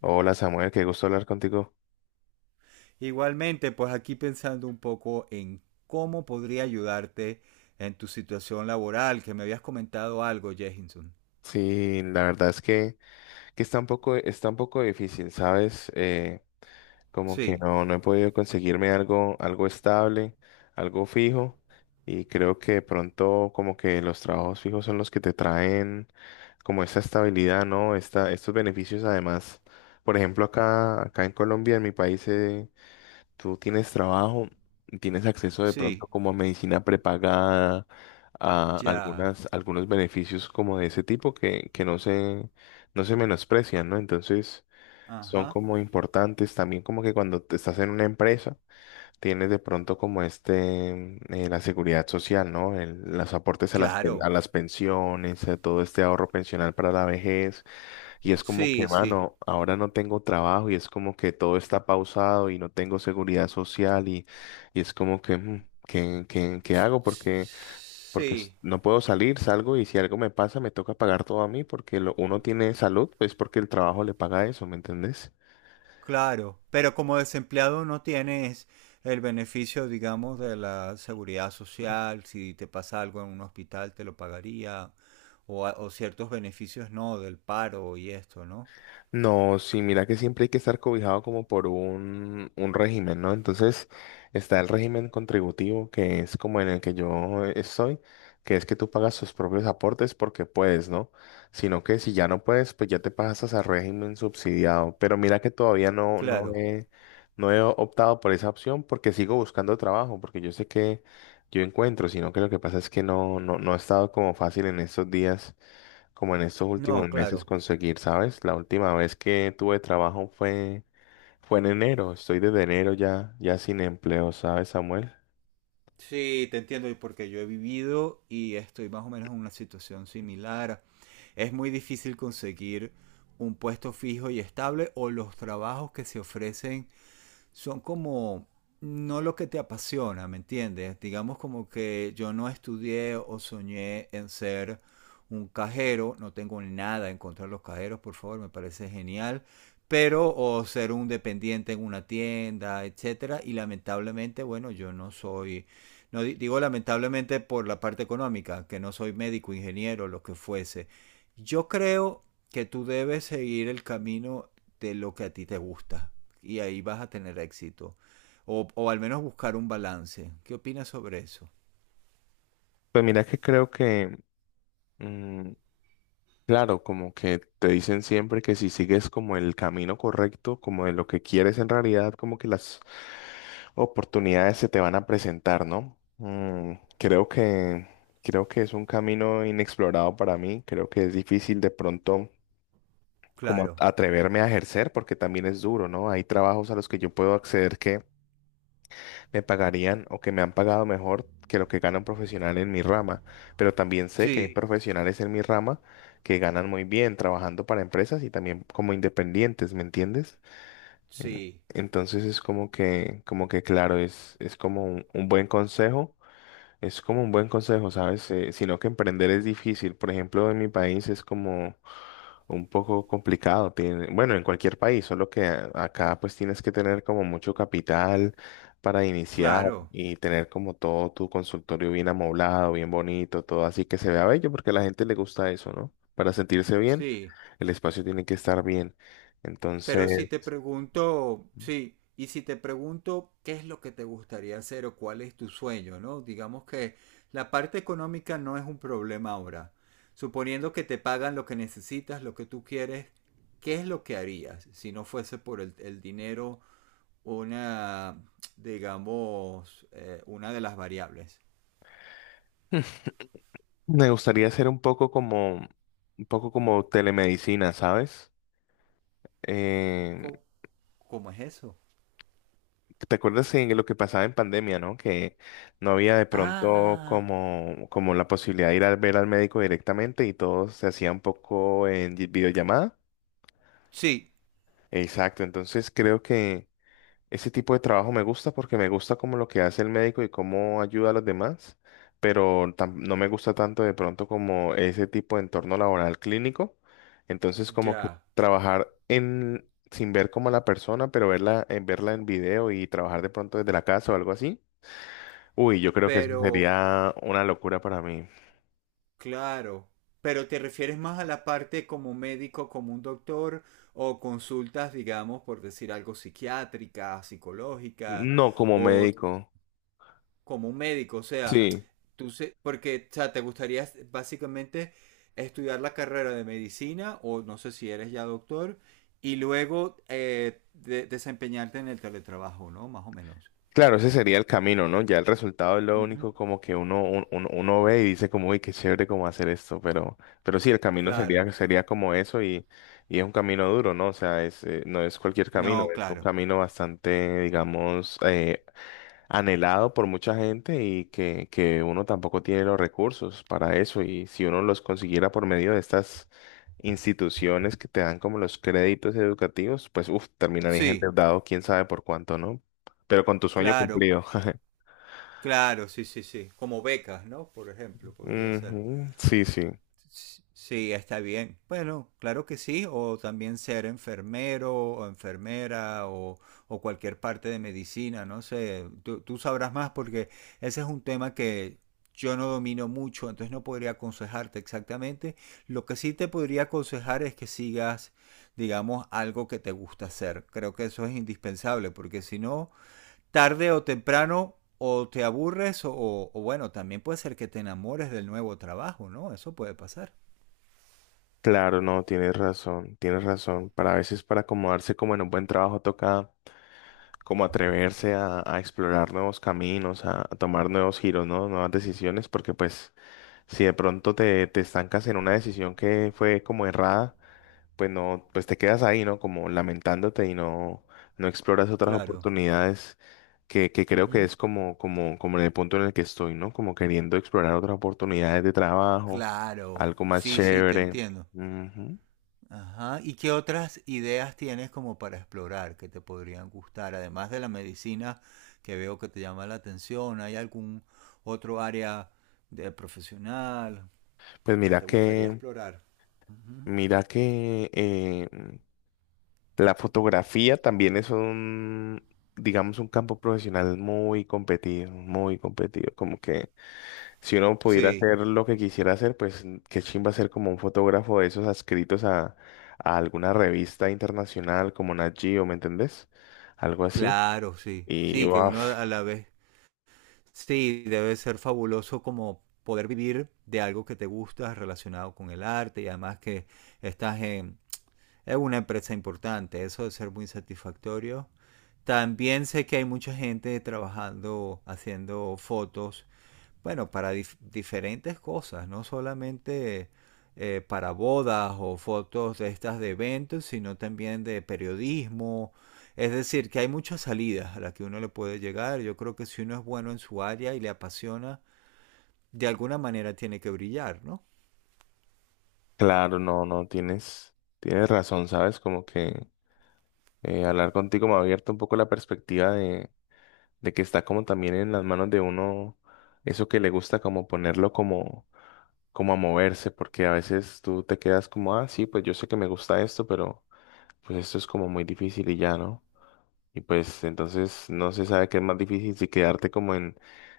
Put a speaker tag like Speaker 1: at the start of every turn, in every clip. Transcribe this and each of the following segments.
Speaker 1: Hola Samuel, qué gusto hablar contigo.
Speaker 2: Igualmente, pues aquí pensando un poco en cómo podría ayudarte en tu situación laboral, que me habías comentado algo, Jehinson.
Speaker 1: Sí, la verdad es que está un poco difícil, ¿sabes? Como que
Speaker 2: Sí,
Speaker 1: no he podido conseguirme algo estable, algo fijo, y creo que de pronto como que los trabajos fijos son los que te traen como esta estabilidad, ¿no? Estos beneficios además. Por ejemplo, acá en Colombia, en mi país, tú tienes trabajo, tienes acceso de pronto
Speaker 2: sí,
Speaker 1: como a medicina prepagada, a
Speaker 2: ya.
Speaker 1: algunos beneficios como de ese tipo que no no se menosprecian, ¿no? Entonces son
Speaker 2: Ajá.
Speaker 1: como importantes también como que cuando te estás en una empresa tienes de pronto como la seguridad social, ¿no? Los aportes a a
Speaker 2: Claro.
Speaker 1: las pensiones, a todo este ahorro pensional para la vejez. Y es como que,
Speaker 2: Sí, sí.
Speaker 1: mano, ahora no tengo trabajo y es como que todo está pausado y no tengo seguridad social y es como que, ¿qué, qué hago? Porque
Speaker 2: Sí.
Speaker 1: no puedo salir, salgo y si algo me pasa me toca pagar todo a mí porque uno tiene salud, pues porque el trabajo le paga eso, ¿me entendés?
Speaker 2: Claro. Pero como desempleado no tienes el beneficio, digamos, de la seguridad social. Si te pasa algo en un hospital, te lo pagaría. O, o ciertos beneficios, no, del paro y esto, ¿no?
Speaker 1: No, sí, mira que siempre hay que estar cobijado como por un régimen, ¿no? Entonces está el régimen contributivo, que es como en el que yo estoy, que es que tú pagas tus propios aportes porque puedes, ¿no? Sino que si ya no puedes, pues ya te pasas al régimen subsidiado. Pero mira que todavía
Speaker 2: Claro.
Speaker 1: no he optado por esa opción porque sigo buscando trabajo, porque yo sé que yo encuentro, sino que lo que pasa es que no ha estado como fácil en estos días como en estos últimos
Speaker 2: No,
Speaker 1: meses
Speaker 2: claro.
Speaker 1: conseguir, ¿sabes? La última vez que tuve trabajo fue en enero. Estoy desde enero ya sin empleo, ¿sabes, Samuel?
Speaker 2: Sí, te entiendo, y porque yo he vivido y estoy más o menos en una situación similar. Es muy difícil conseguir un puesto fijo y estable o los trabajos que se ofrecen son como no lo que te apasiona, ¿me entiendes? Digamos como que yo no estudié o soñé en ser un cajero, no tengo nada en contra de los cajeros, por favor, me parece genial, pero o ser un dependiente en una tienda, etcétera, y lamentablemente, bueno, yo no soy no di- digo lamentablemente por la parte económica, que no soy médico, ingeniero, lo que fuese. Yo creo que tú debes seguir el camino de lo que a ti te gusta y ahí vas a tener éxito. O al menos buscar un balance. ¿Qué opinas sobre eso?
Speaker 1: Pues mira que creo que, mm, claro, como que te dicen siempre que si sigues como el camino correcto, como de lo que quieres en realidad, como que las oportunidades se te van a presentar, ¿no? Creo que es un camino inexplorado para mí. Creo que es difícil de pronto, como
Speaker 2: Claro.
Speaker 1: atreverme a ejercer, porque también es duro, ¿no? Hay trabajos a los que yo puedo acceder que me pagarían o que me han pagado mejor que lo que gana un profesional en mi rama, pero también sé que hay Sí.
Speaker 2: Sí,
Speaker 1: profesionales en mi rama que ganan muy bien trabajando para empresas y también como independientes, ¿me entiendes? En-
Speaker 2: sí,
Speaker 1: Entonces es como que claro, es como un buen consejo, es como un buen consejo, ¿sabes? Sino que emprender es difícil. Por ejemplo, en mi país es como un poco complicado. Bueno, en cualquier país, solo que acá pues tienes que tener como mucho capital para iniciar
Speaker 2: claro,
Speaker 1: y tener como todo tu consultorio bien amoblado, bien bonito, todo así que se vea bello porque a la gente le gusta eso, ¿no? Para sentirse bien,
Speaker 2: sí.
Speaker 1: el espacio tiene que estar bien. Entonces,
Speaker 2: Pero si te pregunto, sí, y si te pregunto qué es lo que te gustaría hacer o cuál es tu sueño, ¿no? Digamos que la parte económica no es un problema ahora. Suponiendo que te pagan lo que necesitas, lo que tú quieres, ¿qué es lo que harías si no fuese por el dinero una, digamos, una de las variables.
Speaker 1: me gustaría hacer un poco un poco como telemedicina, ¿sabes? Eh,
Speaker 2: ¿Cómo, cómo es eso?
Speaker 1: ¿Te acuerdas en lo que pasaba en pandemia, ¿no? Que no había de
Speaker 2: Ah,
Speaker 1: pronto
Speaker 2: ah,
Speaker 1: como la posibilidad de ir a ver al médico directamente y todo se hacía un poco en videollamada.
Speaker 2: sí,
Speaker 1: Exacto, entonces creo que ese tipo de trabajo me gusta porque me gusta como lo que hace el médico y cómo ayuda a los demás, pero no me gusta tanto de pronto como ese tipo de entorno laboral clínico. Entonces como que
Speaker 2: ya.
Speaker 1: trabajar en sin ver como a la persona, pero verla en video y trabajar de pronto desde la casa o algo así. Uy, yo creo que eso
Speaker 2: Pero,
Speaker 1: sería una locura para mí.
Speaker 2: claro. Pero te refieres más a la parte como médico, como un doctor, o consultas, digamos, por decir algo, psiquiátricas, psicológicas,
Speaker 1: No como
Speaker 2: o
Speaker 1: médico.
Speaker 2: como un médico, o sea,
Speaker 1: Sí,
Speaker 2: porque, o sea, te gustaría básicamente estudiar la carrera de medicina o no sé si eres ya doctor y luego desempeñarte en el teletrabajo, ¿no? Más o menos.
Speaker 1: claro, ese sería el camino, ¿no? Ya el resultado es lo
Speaker 2: Ujú.
Speaker 1: único como que uno ve y dice como, uy, qué chévere cómo hacer esto, pero sí, el camino
Speaker 2: Claro.
Speaker 1: sería como eso y es un camino duro, ¿no? O sea, no es cualquier camino,
Speaker 2: No,
Speaker 1: es un
Speaker 2: claro.
Speaker 1: camino bastante, digamos, anhelado por mucha gente que uno tampoco tiene los recursos para eso. Y si uno los consiguiera por medio de estas instituciones que te dan como los créditos educativos, pues uff, terminarías
Speaker 2: Sí,
Speaker 1: endeudado, quién sabe por cuánto, ¿no? Pero con tu sueño
Speaker 2: claro,
Speaker 1: cumplido.
Speaker 2: claro, sí, sí, sí. Como becas, ¿no? Por ejemplo, podría ser.
Speaker 1: Ujú, sí, sí.
Speaker 2: Sí, está bien. Bueno, claro que sí, o también ser enfermero o enfermera o cualquier parte de medicina, no sé, tú sabrás más porque ese es un tema que yo no domino mucho, entonces no podría aconsejarte exactamente. Lo que sí te podría aconsejar es que sigas, digamos, algo que te gusta hacer. Creo que eso es indispensable porque si no, tarde o temprano o te aburres o bueno, también puede ser que te enamores del nuevo trabajo, ¿no? Eso puede pasar.
Speaker 1: Claro, no, tienes razón, tienes razón. Para a veces para acomodarse como en un buen trabajo toca como atreverse a explorar nuevos caminos, a tomar nuevos giros, ¿no? Nuevas decisiones, porque pues si de pronto te estancas en una decisión que fue como errada, pues no, pues te quedas ahí, ¿no? Como lamentándote y no, no exploras otras
Speaker 2: Claro.
Speaker 1: oportunidades que creo que
Speaker 2: Ujú.
Speaker 1: es como en el punto en el que estoy, ¿no? Como queriendo explorar otras oportunidades de trabajo,
Speaker 2: Claro.
Speaker 1: algo más
Speaker 2: Sí, sí, te
Speaker 1: chévere.
Speaker 2: entiendo.
Speaker 1: Ujú.
Speaker 2: Ajá. ¿Y qué otras ideas tienes como para explorar que te podrían gustar? Además de la medicina que veo que te llama la atención, ¿hay algún otro área de profesional
Speaker 1: Pues
Speaker 2: que te gustaría explorar? Ujú.
Speaker 1: mira que la fotografía también es un, digamos, un campo profesional muy competido, como que si uno pudiera
Speaker 2: Sí,
Speaker 1: hacer lo que quisiera hacer, pues qué chimba ser como un fotógrafo de esos adscritos a alguna revista internacional como Nat Geo, ¿me entendés? Algo así.
Speaker 2: claro, sí.
Speaker 1: Y
Speaker 2: Sí, que uno
Speaker 1: uaf,
Speaker 2: a la vez, sí, debe ser fabuloso como poder vivir de algo que te gusta relacionado con el arte y además que estás es una empresa importante, eso debe ser muy satisfactorio. También sé que hay mucha gente trabajando, haciendo fotos, bueno, para diferentes cosas, no solamente para bodas o fotos de estas de eventos, sino también de periodismo. Es decir, que hay muchas salidas a las que uno le puede llegar. Yo creo que si uno es bueno en su área y le apasiona, de alguna manera tiene que brillar, ¿no?
Speaker 1: claro, no, no, tienes, tienes razón, ¿sabes? Como que hablar contigo me ha abierto un poco la perspectiva de que está como también en las manos de uno eso que le gusta, como ponerlo como a moverse, porque a veces tú te quedas como, ah, sí, pues yo sé que me gusta esto, pero pues esto es como muy difícil y ya, ¿no? Y pues entonces no se sabe qué es más difícil, si quedarte como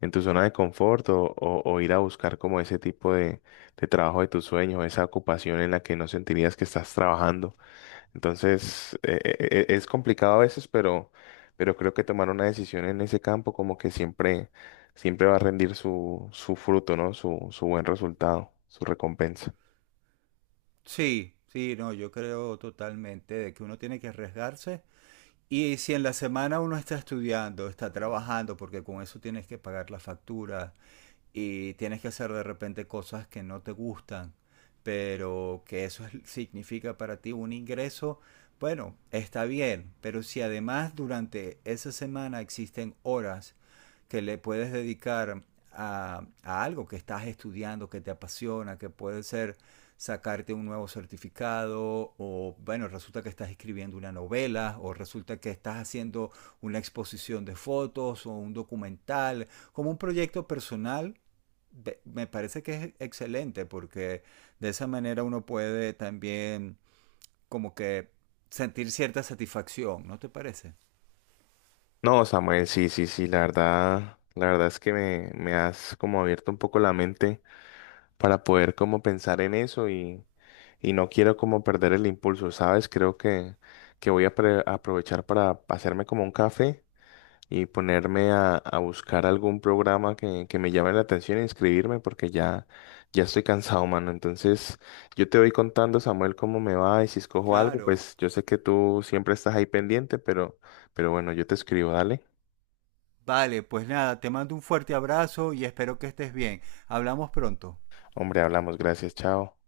Speaker 1: en tu zona de confort o, o ir a buscar como ese tipo de trabajo de tus sueños, esa ocupación en la que no sentirías que estás trabajando. Entonces es complicado a veces, pero creo que tomar una decisión en ese campo como que siempre, siempre va a rendir su fruto, ¿no? Su buen resultado, su recompensa.
Speaker 2: Sí, sí, no, yo creo totalmente de que uno tiene que arriesgarse. Y si en la semana uno está estudiando, está trabajando, porque con eso tienes que pagar la factura, y tienes que hacer de repente cosas que no te gustan, pero que eso significa para ti un ingreso, bueno, está bien, pero si además durante esa semana existen horas que le puedes dedicar a algo que estás estudiando, que te apasiona, que puede ser sacarte un nuevo certificado o bueno, resulta que estás escribiendo una novela o resulta que estás haciendo una exposición de fotos o un documental, como un proyecto personal. Me parece que es excelente porque de esa manera uno puede también como que sentir cierta satisfacción, ¿no te parece?
Speaker 1: No, Samuel, sí, sí, sí, la verdad es que me has como abierto un poco la mente para poder como pensar en eso y no quiero como perder el impulso, ¿sabes? Creo que voy a aprovechar para hacerme como un café y ponerme a buscar algún programa que me llame la atención e inscribirme porque ya estoy cansado, mano. Entonces, yo te voy contando, Samuel, cómo me va y si escojo algo,
Speaker 2: Claro.
Speaker 1: pues yo sé que tú siempre estás ahí pendiente, pero bueno, yo te escribo, dale.
Speaker 2: Vale, pues nada, te mando un fuerte abrazo y espero que estés bien. Hablamos pronto.
Speaker 1: Hombre, hablamos, gracias, chao.